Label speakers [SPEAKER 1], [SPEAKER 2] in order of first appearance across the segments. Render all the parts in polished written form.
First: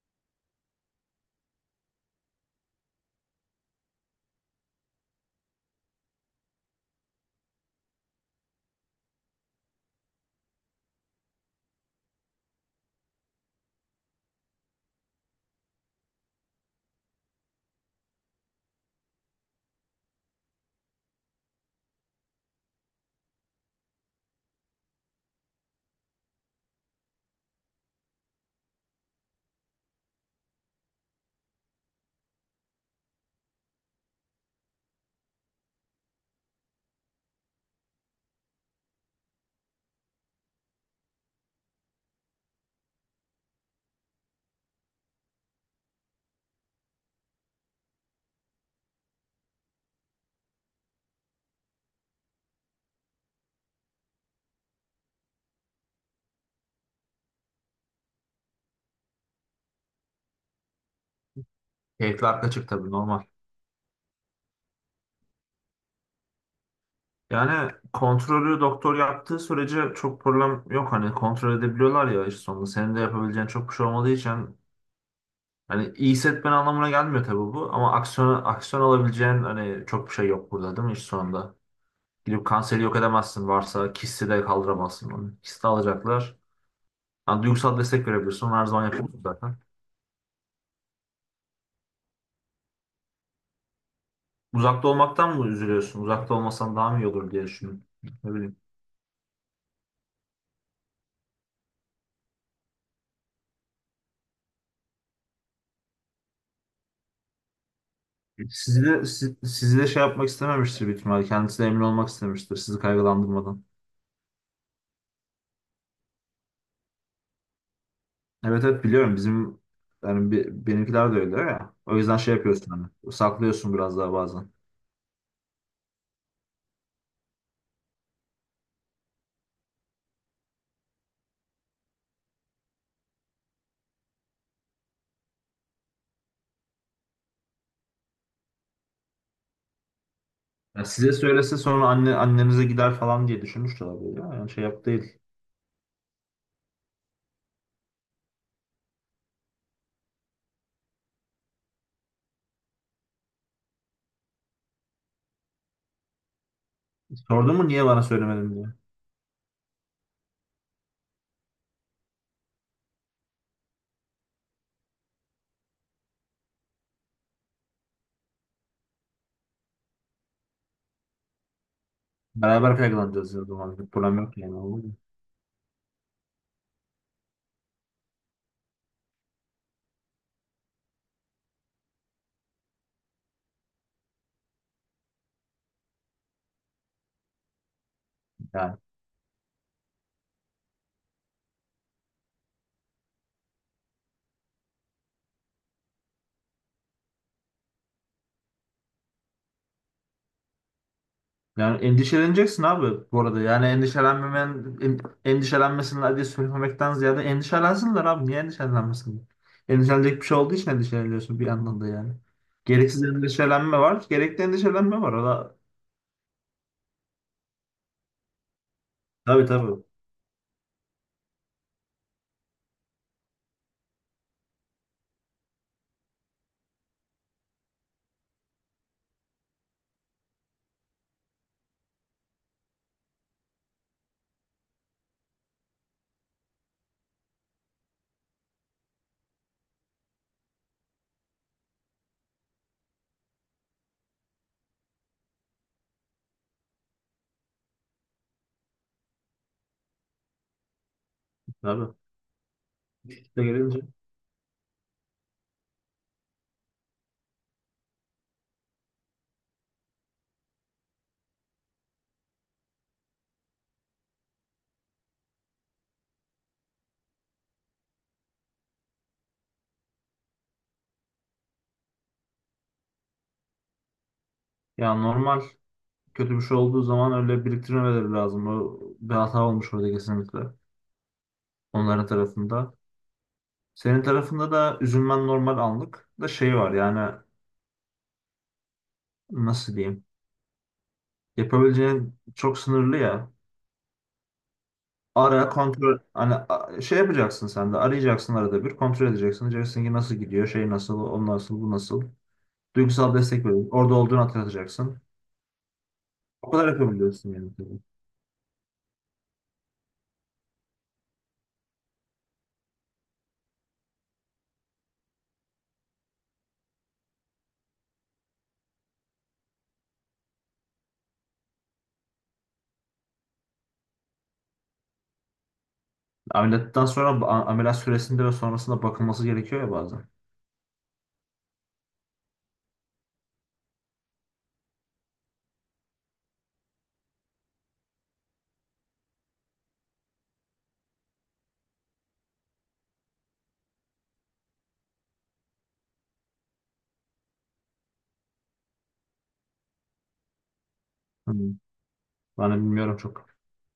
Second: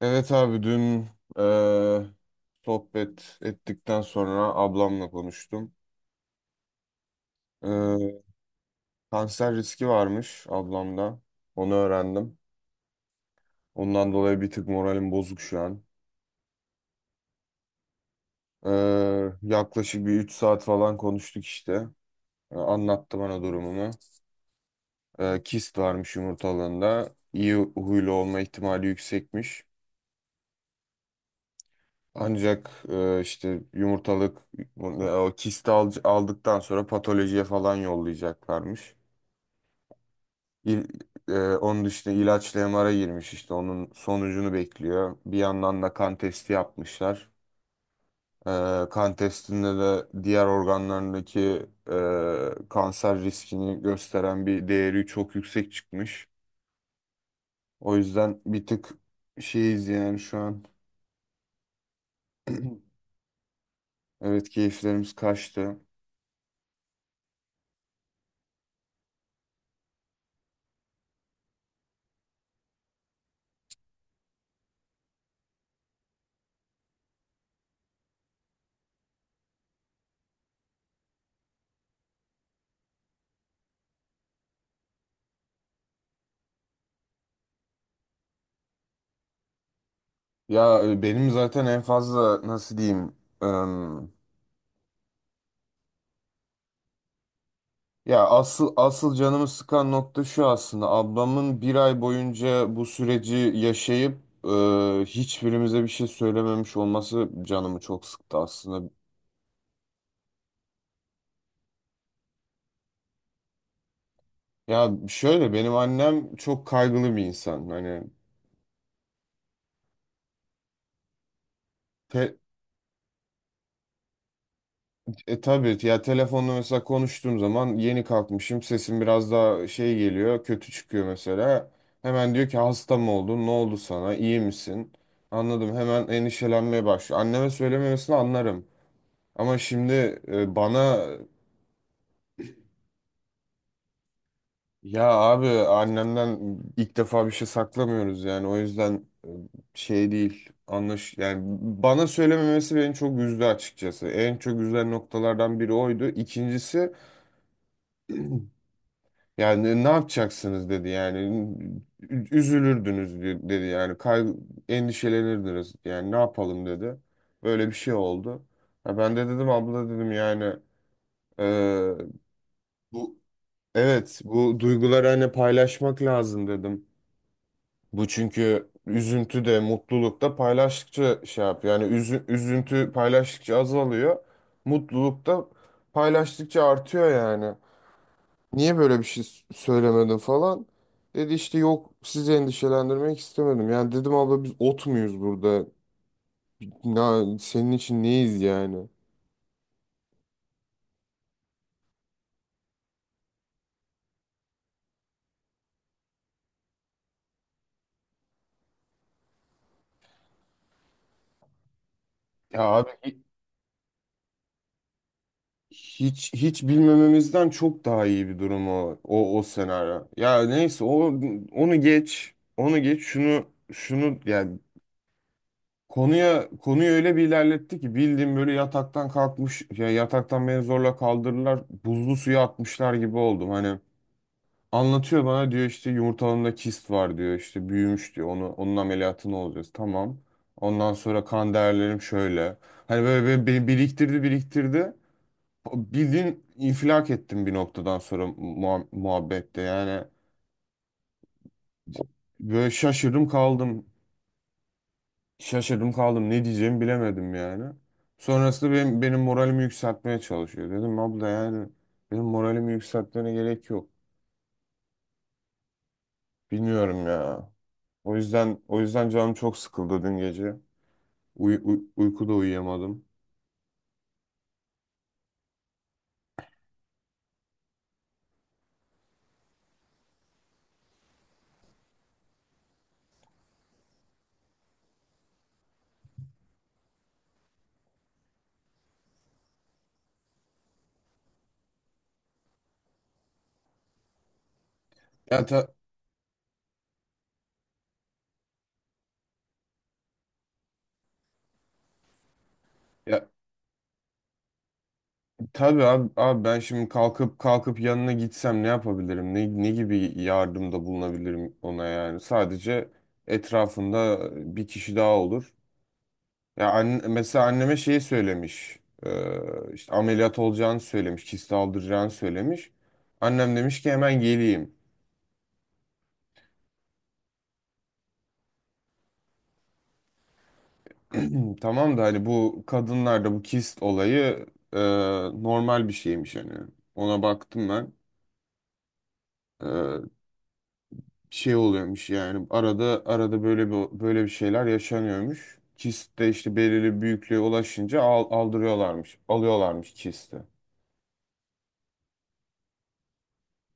[SPEAKER 1] Evet abi, dün eee, sohbet ettikten sonra ablamla konuştum. Eee, Kanser riski varmış ablamda. Onu öğrendim. Ondan dolayı bir tık moralim bozuk şu an. Yaklaşık bir 3 saat falan konuştuk işte. Anlattı bana durumunu. Kist varmış yumurtalığında. İyi huylu olma ihtimali yüksekmiş. Ancak işte yumurtalık o kisti aldıktan sonra patolojiye falan yollayacaklarmış. İl, Onun işte ilaçlı MR'a girmiş, işte onun sonucunu bekliyor. Bir yandan da kan testi yapmışlar. E, Kan testinde de diğer organlarındaki kanser riskini gösteren bir değeri çok yüksek çıkmış. O yüzden bir tık şeyiz yani şu an.
[SPEAKER 2] Keyifli haklı çık tabii normal.
[SPEAKER 1] Evet, keyiflerimiz kaçtı.
[SPEAKER 2] Yani kontrolü doktor yaptığı sürece çok problem yok. Hani kontrol edebiliyorlar ya işte sonunda. Senin de yapabileceğin çok bir şey olmadığı için hani iyi hissetmen anlamına gelmiyor tabii bu. Ama aksiyon alabileceğin hani çok bir şey yok burada değil mi iş sonunda? Gidip kanseri yok edemezsin, varsa kisti de kaldıramazsın onu. Kisti alacaklar. Yani duygusal destek verebilirsin. Onu her zaman yapıyorsun zaten.
[SPEAKER 1] Ya benim zaten en fazla nasıl diyeyim...
[SPEAKER 2] Uzakta olmaktan mı üzülüyorsun? Uzakta olmasan daha mı iyi olur diye düşündüm.
[SPEAKER 1] Ya,
[SPEAKER 2] Ne bileyim.
[SPEAKER 1] asıl asıl canımı sıkan nokta şu aslında. Ablamın bir ay boyunca bu süreci yaşayıp e, hiçbirimize bir şey söylememiş olması canımı çok sıktı aslında.
[SPEAKER 2] Sizi de şey yapmak istememiştir büyük ihtimalle. Kendisi de emin olmak istemiştir sizi kaygılandırmadan.
[SPEAKER 1] Ya şöyle, benim annem çok kaygılı bir insan. Hani,
[SPEAKER 2] Evet evet, biliyorum, bizim yani benimkiler de öyle ya. O yüzden şey
[SPEAKER 1] te,
[SPEAKER 2] yapıyorsun, hani saklıyorsun biraz daha bazen.
[SPEAKER 1] tabii ya, telefonla mesela konuştuğum zaman yeni kalkmışım, sesim biraz daha şey geliyor, kötü çıkıyor mesela. Hemen diyor ki hasta mı oldun? Ne oldu sana? İyi misin? Anladım. Hemen endişelenmeye başlıyor. Anneme söylememesini anlarım. Ama şimdi
[SPEAKER 2] Ya
[SPEAKER 1] bana,
[SPEAKER 2] size söylese sonra annenize gider falan diye düşünmüştür abi ya. Yani şey yap
[SPEAKER 1] ya
[SPEAKER 2] değil.
[SPEAKER 1] abi, annemden ilk defa bir şey saklamıyoruz yani. O yüzden şey değil anlaş yani, bana söylememesi beni çok üzdü açıkçası. En çok üzen noktalardan biri oydu. İkincisi
[SPEAKER 2] Sordun mu niye bana söylemedin diye?
[SPEAKER 1] yani, ne yapacaksınız dedi yani. Üzülürdünüz dedi yani, endişelenirdiniz yani, ne yapalım dedi. Böyle bir şey oldu. Ha, ben de dedim abla, dedim yani e,
[SPEAKER 2] Beraber
[SPEAKER 1] bu
[SPEAKER 2] kaygılanacağız ya o zaman. Bir problem
[SPEAKER 1] evet,
[SPEAKER 2] yok yani.
[SPEAKER 1] bu
[SPEAKER 2] Olur mu?
[SPEAKER 1] duyguları hani paylaşmak lazım dedim. Bu çünkü üzüntü de mutluluk da paylaştıkça şey yapıyor. Yani üzüntü paylaştıkça azalıyor. Mutluluk da paylaştıkça artıyor yani.
[SPEAKER 2] Yani
[SPEAKER 1] Niye böyle bir şey söylemedin falan? Dedi işte yok, sizi endişelendirmek istemedim. Yani dedim abla, biz ot muyuz burada? Ya senin için neyiz yani?
[SPEAKER 2] Yani endişeleneceksin abi bu arada. Yani endişelenmesinler diye söylemekten ziyade endişelensinler abi. Niye endişelenmesinler? Endişelenecek bir şey olduğu için endişeleniyorsun bir yandan da yani.
[SPEAKER 1] Ya abi.
[SPEAKER 2] Gereksiz endişelenme var, gerekli endişelenme var. O da,
[SPEAKER 1] Hiç hiç bilmememizden çok daha iyi bir durum o
[SPEAKER 2] tabii tabii.
[SPEAKER 1] senaryo. Ya neyse, onu geç. Onu geç şunu yani, konuya konuyu öyle bir ilerletti ki, bildiğim böyle yataktan kalkmış ya, yataktan beni zorla kaldırırlar buzlu suya atmışlar gibi oldum. Hani anlatıyor bana, diyor işte yumurtalığımda kist var diyor, işte büyümüş diyor, onun ameliyatını olacağız tamam. Ondan sonra kan değerlerim şöyle. Hani böyle, böyle beni biriktirdi biriktirdi. Bildiğin infilak ettim bir noktadan sonra muhabbette yani.
[SPEAKER 2] Tabii.
[SPEAKER 1] Böyle şaşırdım
[SPEAKER 2] İşte gelince.
[SPEAKER 1] kaldım. Şaşırdım kaldım. Ne diyeceğimi bilemedim yani. Sonrasında benim moralimi yükseltmeye çalışıyor. Dedim abla yani, benim moralimi yükseltmene gerek yok. Bilmiyorum ya. O yüzden canım çok sıkıldı dün gece. Uykuda uyuyamadım.
[SPEAKER 2] Ya normal, kötü bir şey olduğu zaman öyle biriktirmeleri lazım. O bir hata olmuş orada kesinlikle. Onların tarafında. Senin tarafında da üzülmen normal, anlık da şey var yani, nasıl diyeyim? Yapabileceğin çok sınırlı ya.
[SPEAKER 1] Ya,
[SPEAKER 2] Ara
[SPEAKER 1] ta-
[SPEAKER 2] kontrol, hani şey yapacaksın, sen de arayacaksın, arada bir kontrol edeceksin. Diyeceksin ki nasıl gidiyor, şey nasıl, o nasıl, bu nasıl. Duygusal
[SPEAKER 1] ya,
[SPEAKER 2] destek verin. Orada olduğunu hatırlatacaksın.
[SPEAKER 1] tabii abi
[SPEAKER 2] O
[SPEAKER 1] ben
[SPEAKER 2] kadar
[SPEAKER 1] şimdi
[SPEAKER 2] yapabiliyorsun
[SPEAKER 1] kalkıp
[SPEAKER 2] yani.
[SPEAKER 1] kalkıp yanına gitsem ne yapabilirim? Ne gibi yardımda bulunabilirim ona yani? Sadece etrafında bir kişi daha olur. Ya, mesela anneme şeyi söylemiş. İşte ameliyat olacağını söylemiş. Kist aldıracağını söylemiş. Annem demiş ki hemen geleyim.
[SPEAKER 2] Ameliyattan sonra, ameliyat süresinde ve sonrasında bakılması gerekiyor ya bazen.
[SPEAKER 1] Tamam da hani bu kadınlarda bu kist olayı e, normal bir şeymiş hani. Ona baktım ben. Şey oluyormuş yani arada arada böyle bir şeyler yaşanıyormuş. Kist de işte belirli büyüklüğe ulaşınca aldırıyorlarmış, alıyorlarmış kisti.
[SPEAKER 2] Hı. Ben de bilmiyorum çok.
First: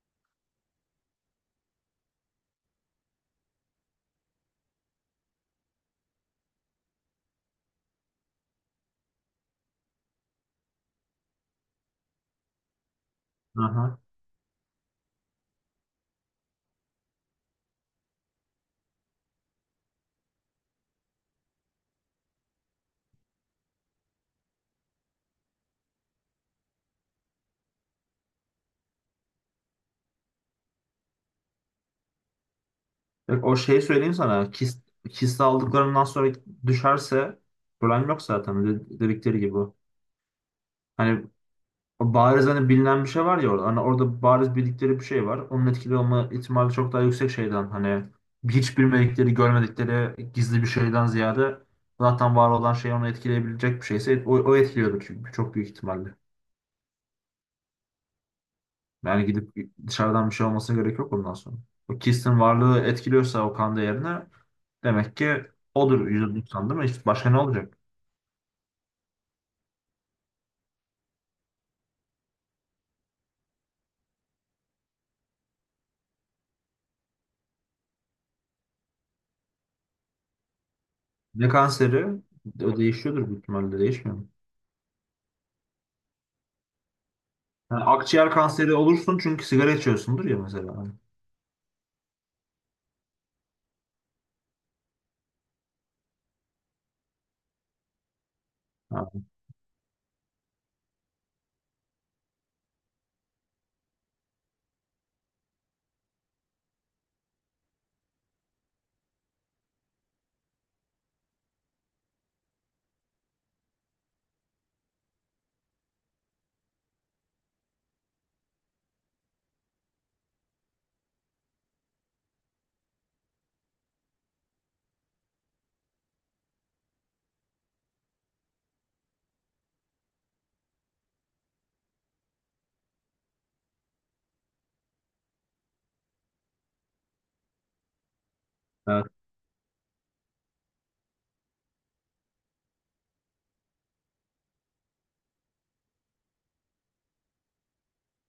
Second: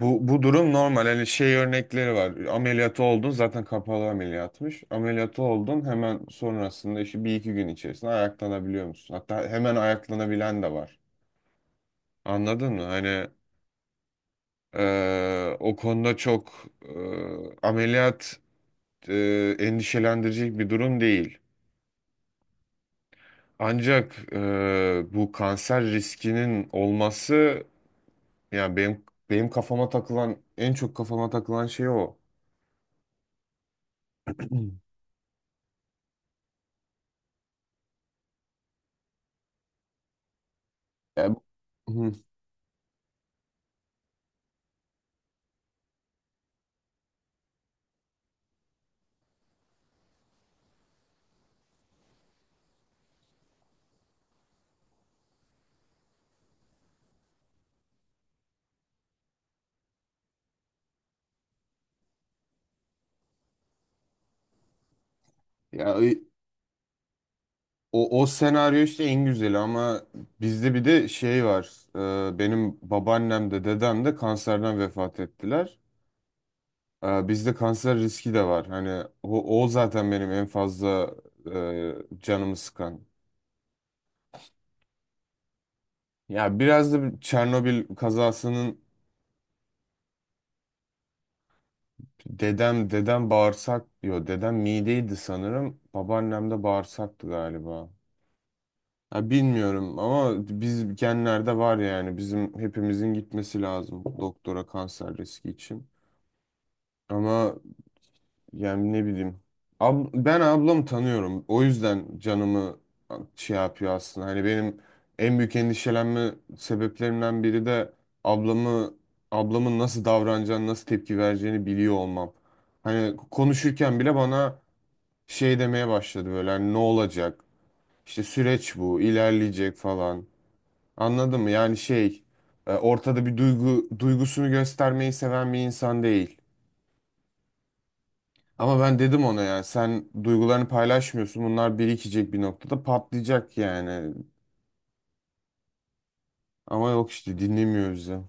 [SPEAKER 1] Bu durum normal. Hani şey örnekleri var. Ameliyatı oldun zaten, kapalı ameliyatmış. Ameliyatı oldun hemen sonrasında işte bir iki gün içerisinde ayaklanabiliyor musun? Hatta hemen ayaklanabilen de var. Anladın mı? Hani
[SPEAKER 2] Aha.
[SPEAKER 1] o konuda çok ameliyat endişelendirecek bir durum değil. Ancak bu kanser riskinin olması yani, benim kafama takılan, en çok kafama takılan şey o.
[SPEAKER 2] Bak, o şeyi söyleyeyim sana. Kist aldıklarından sonra düşerse problem yok zaten. Dedikleri gibi. Hani
[SPEAKER 1] Ya, hı,
[SPEAKER 2] o bariz, hani bilinen bir şey var ya orada. Hani orada bariz bildikleri bir şey var. Onun etkili olma ihtimali çok daha yüksek şeyden. Hani hiç bilmedikleri, görmedikleri gizli bir şeyden ziyade zaten var olan şey, onu etkileyebilecek bir şeyse o, o etkiliyordur çünkü çok büyük ihtimalle. Yani gidip dışarıdan bir şey olmasına gerek yok ondan sonra. O Kist'in varlığı etkiliyorsa o kan değerine, demek ki
[SPEAKER 1] ya
[SPEAKER 2] odur %90 değil mi? İşte başka ne olacak?
[SPEAKER 1] o senaryo işte en güzeli, ama bizde bir de şey var. Benim babaannem de dedem de kanserden vefat ettiler. Bizde kanser riski de var. Hani o zaten benim en fazla
[SPEAKER 2] Ne kanseri?
[SPEAKER 1] e, canımı
[SPEAKER 2] O
[SPEAKER 1] sıkan.
[SPEAKER 2] değişiyordur büyük ihtimalle, değişmiyor mu?
[SPEAKER 1] Ya biraz da
[SPEAKER 2] Yani
[SPEAKER 1] Çernobil
[SPEAKER 2] akciğer kanseri
[SPEAKER 1] kazasının...
[SPEAKER 2] olursun çünkü sigara içiyorsundur ya mesela.
[SPEAKER 1] Dedem bağırsak diyor. Dedem mideydi sanırım. Babaannem de bağırsaktı galiba.
[SPEAKER 2] Ha.
[SPEAKER 1] Ha, bilmiyorum ama biz genlerde var yani, bizim hepimizin gitmesi lazım doktora kanser riski için. Ama yani, ne bileyim. Ben ablamı tanıyorum. O yüzden canımı şey yapıyor aslında. Hani benim en büyük endişelenme sebeplerimden biri de ablamı ablamın nasıl davranacağını, nasıl tepki vereceğini biliyor olmam. Hani konuşurken bile bana şey demeye başladı, böyle hani ne olacak? İşte süreç bu, ilerleyecek falan. Anladın mı? Yani ortada bir duygusunu göstermeyi seven bir insan değil. Ama ben
[SPEAKER 2] Evet.
[SPEAKER 1] dedim ona yani, sen duygularını paylaşmıyorsun. Bunlar birikecek, bir noktada patlayacak yani. Ama yok işte, dinlemiyor bizi.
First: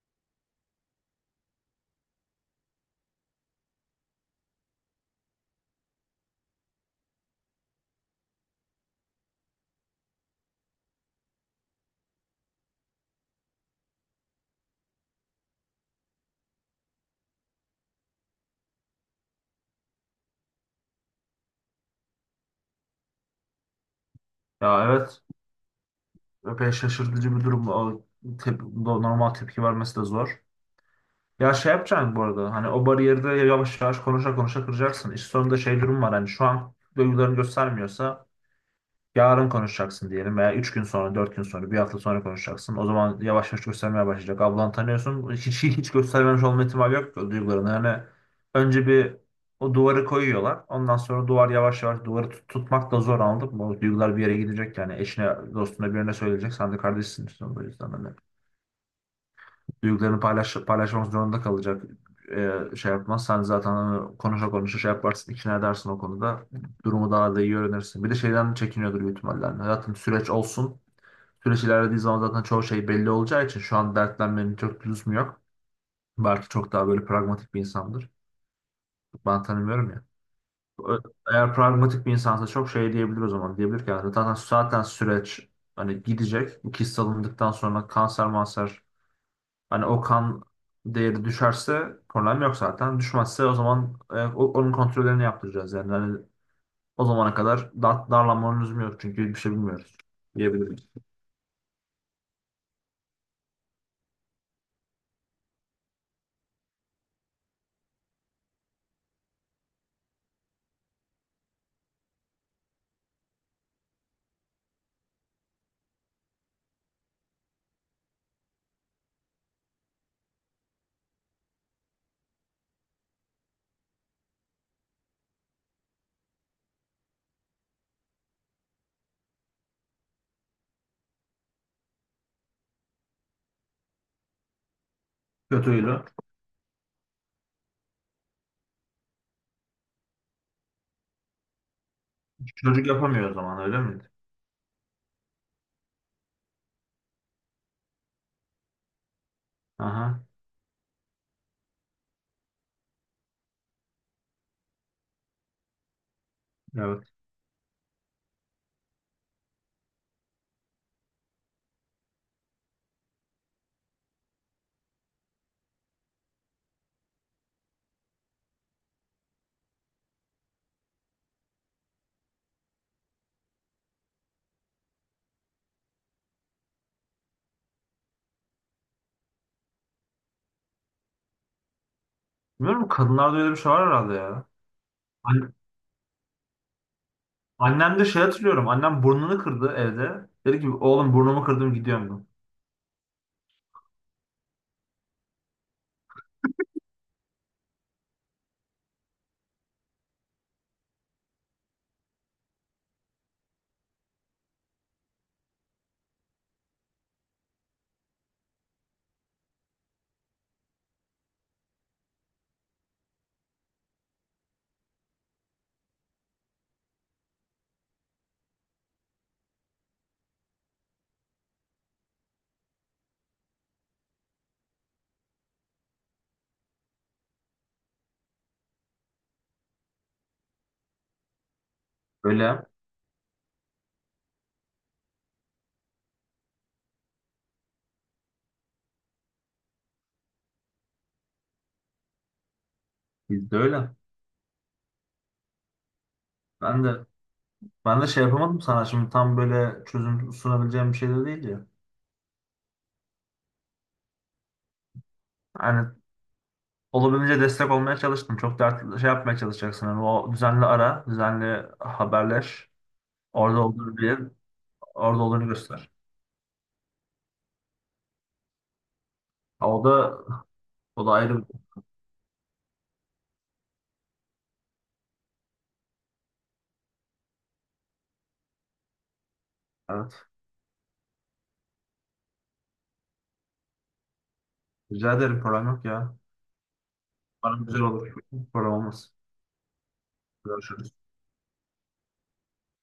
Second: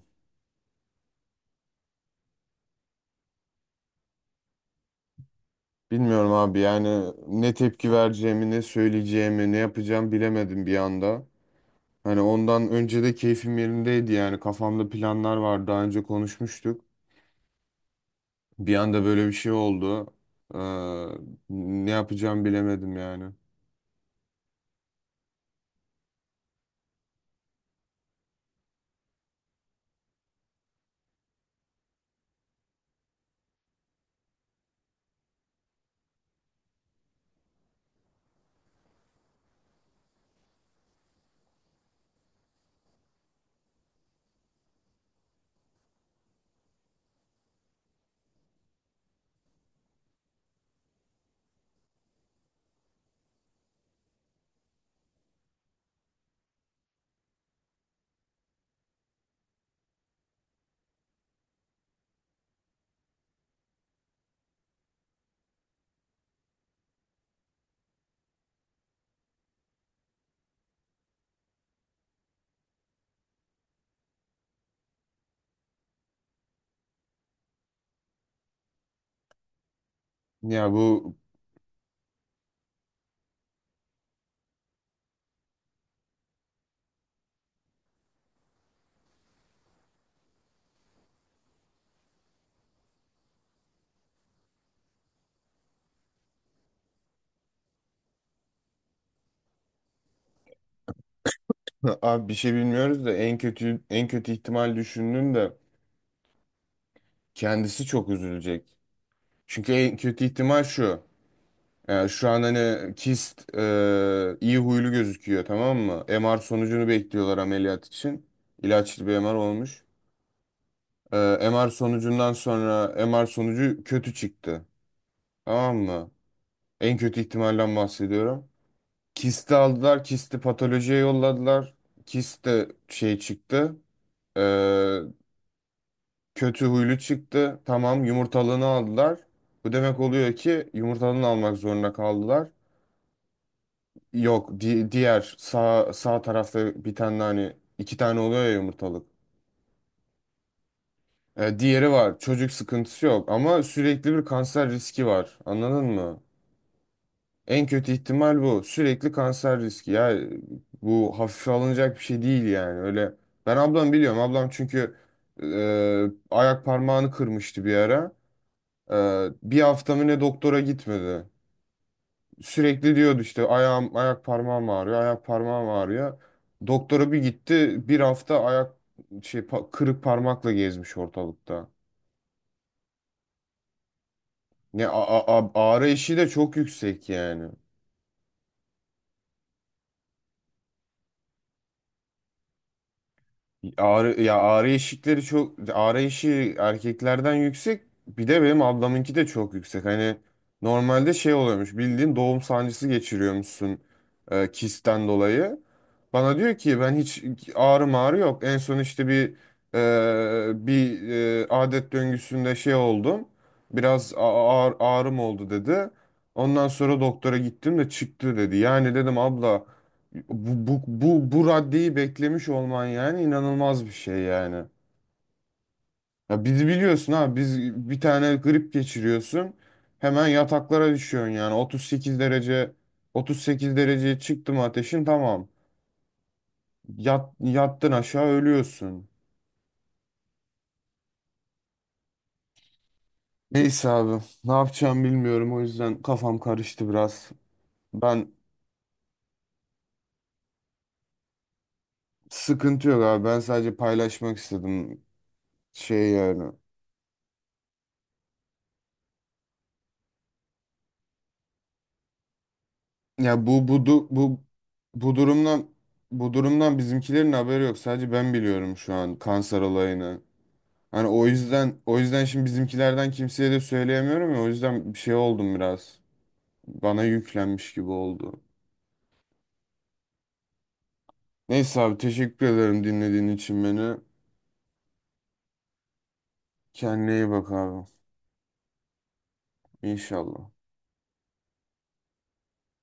[SPEAKER 1] Bilmiyorum abi yani, ne tepki vereceğimi, ne söyleyeceğimi, ne yapacağım bilemedim bir anda. Hani ondan önce de keyfim yerindeydi yani, kafamda planlar vardı, daha önce konuşmuştuk. Bir anda böyle bir şey oldu. Ee, Ne yapacağımı bilemedim yani.
[SPEAKER 2] Ya evet, epey şaşırtıcı bir durum. Normal tepki vermesi de zor. Ya şey yapacaksın bu arada, hani o bariyeri de yavaş yavaş konuşa konuşa kıracaksın. İş sonunda şey durum var, hani şu an duygularını göstermiyorsa yarın konuşacaksın diyelim, veya 3 gün sonra, 4 gün sonra, bir hafta sonra konuşacaksın. O zaman yavaş yavaş göstermeye başlayacak. Ablan, tanıyorsun. Hiç göstermemiş olma ihtimali yok o duygularını. Yani önce bir o duvarı koyuyorlar. Ondan sonra duvar yavaş yavaş, tutmak da zor, anladın mı? O duygular bir yere gidecek yani. Eşine, dostuna, birine söyleyecek. Sen de kardeşsin. İşte. O yüzden hani paylaşmak zorunda kalacak. Şey yapmazsan zaten hani konuşa konuşa şey yaparsın, ikna edersin o konuda, durumu daha da iyi öğrenirsin. Bir de şeyden çekiniyordur büyük ihtimalle. Yani hayatım süreç olsun. Süreç ilerlediği zaman zaten çoğu şey belli olacağı için şu an dertlenmenin çok lüzumu yok. Belki çok daha böyle pragmatik bir insandır. Ben tanımıyorum ya.
[SPEAKER 1] Ya
[SPEAKER 2] Ö-
[SPEAKER 1] bu...
[SPEAKER 2] Eğer pragmatik bir insansa çok şey diyebilir o zaman. Diyebilir ki yani zaten süreç hani gidecek. Bu kist alındıktan sonra kanser manser, hani o kan değeri düşerse problem yok zaten. Düşmezse o zaman onun kontrollerini yaptıracağız. Yani hani o zamana kadar darlanmanın lüzumu yok çünkü bir şey bilmiyoruz diyebiliriz.
[SPEAKER 1] Abi, bir şey bilmiyoruz da, en kötü ihtimal düşündüm de, kendisi çok üzülecek. Çünkü en kötü ihtimal şu. Yani şu an hani kist iyi huylu gözüküyor, tamam mı? MR sonucunu bekliyorlar ameliyat için. İlaçlı bir MR olmuş. E, MR sonucundan sonra, MR sonucu kötü çıktı. Tamam mı? En kötü ihtimalden bahsediyorum. Kisti aldılar, kisti patolojiye yolladılar. Kist de şey çıktı. e,
[SPEAKER 2] Kötüydü.
[SPEAKER 1] Kötü huylu çıktı. Tamam, yumurtalığını aldılar. Bu demek oluyor ki yumurtalığını almak zorunda kaldılar.
[SPEAKER 2] Çocuk yapamıyor o zaman, öyle miydi?
[SPEAKER 1] Yok, diğer, sağ tarafta bir tane, hani iki tane oluyor ya yumurtalık.
[SPEAKER 2] Aha,
[SPEAKER 1] Diğeri var. Çocuk sıkıntısı yok ama sürekli bir kanser riski var. Anladın mı?
[SPEAKER 2] evet.
[SPEAKER 1] En kötü ihtimal bu. Sürekli kanser riski. Ya, bu hafife alınacak bir şey değil yani. Öyle. Ben ablam biliyorum. Ablam çünkü e, ayak parmağını kırmıştı bir ara. Bir hafta mı ne, doktora gitmedi. Sürekli diyordu işte, ayağım, ayak parmağım ağrıyor, ayak parmağım ağrıyor. Doktora bir gitti. Bir hafta ayak, kırık parmakla gezmiş ortalıkta.
[SPEAKER 2] Bilmiyorum, kadınlarda öyle bir şey var herhalde ya.
[SPEAKER 1] Ne,
[SPEAKER 2] An-
[SPEAKER 1] ağrı eşiği de çok yüksek yani.
[SPEAKER 2] Annem de şey hatırlıyorum. Annem burnunu kırdı evde. Dedi ki oğlum, burnumu kırdım gidiyorum ben.
[SPEAKER 1] Ağrı, ya, ağrı eşikleri çok, ağrı eşiği erkeklerden yüksek, bir de benim ablamınki de çok yüksek hani, normalde şey oluyormuş, bildiğin doğum sancısı geçiriyormuşsun kistten dolayı, bana diyor ki ben hiç ağrı mağrı yok, en son işte bir adet döngüsünde şey oldum, biraz ağrım oldu dedi, ondan sonra doktora gittim de çıktı dedi yani, dedim abla, bu raddeyi beklemiş olman yani, inanılmaz bir şey yani. Ya bizi biliyorsun ha, biz bir tane grip geçiriyorsun, hemen yataklara düşüyorsun yani, 38
[SPEAKER 2] Öyle.
[SPEAKER 1] derece, 38 dereceye çıktı mı ateşin tamam. Yattın aşağı ölüyorsun.
[SPEAKER 2] Bizde
[SPEAKER 1] Neyse
[SPEAKER 2] öyle.
[SPEAKER 1] abi, ne yapacağım bilmiyorum, o yüzden kafam
[SPEAKER 2] Ben
[SPEAKER 1] karıştı
[SPEAKER 2] de
[SPEAKER 1] biraz.
[SPEAKER 2] Ben de şey
[SPEAKER 1] Ben
[SPEAKER 2] yapamadım sana, şimdi tam böyle çözüm sunabileceğim bir şey de değil ya.
[SPEAKER 1] Sıkıntı yok abi, ben sadece paylaşmak istedim
[SPEAKER 2] Yani
[SPEAKER 1] şey yani.
[SPEAKER 2] olabildiğince destek olmaya çalıştım. Çok dert şey yapmaya çalışacaksın. Yani o düzenli haberleş.
[SPEAKER 1] Ya,
[SPEAKER 2] Orada
[SPEAKER 1] bu bu
[SPEAKER 2] olduğunu
[SPEAKER 1] du-
[SPEAKER 2] bil,
[SPEAKER 1] bu bu
[SPEAKER 2] orada olduğunu
[SPEAKER 1] durumdan
[SPEAKER 2] göster.
[SPEAKER 1] bu durumdan bizimkilerin haberi yok. Sadece ben biliyorum şu an kanser
[SPEAKER 2] Ha, o
[SPEAKER 1] olayını.
[SPEAKER 2] da o
[SPEAKER 1] Hani
[SPEAKER 2] da
[SPEAKER 1] o
[SPEAKER 2] ayrı bir
[SPEAKER 1] yüzden o yüzden şimdi bizimkilerden kimseye de söyleyemiyorum ya. O yüzden bir şey oldum biraz. Bana yüklenmiş gibi oldu.
[SPEAKER 2] evet.
[SPEAKER 1] Neyse abi, teşekkür ederim dinlediğin için beni.
[SPEAKER 2] Rica ederim, program yok ya.
[SPEAKER 1] Kendine iyi bak
[SPEAKER 2] Bana güzel
[SPEAKER 1] abi.
[SPEAKER 2] olur. Program olmaz.
[SPEAKER 1] İnşallah.
[SPEAKER 2] Görüşürüz.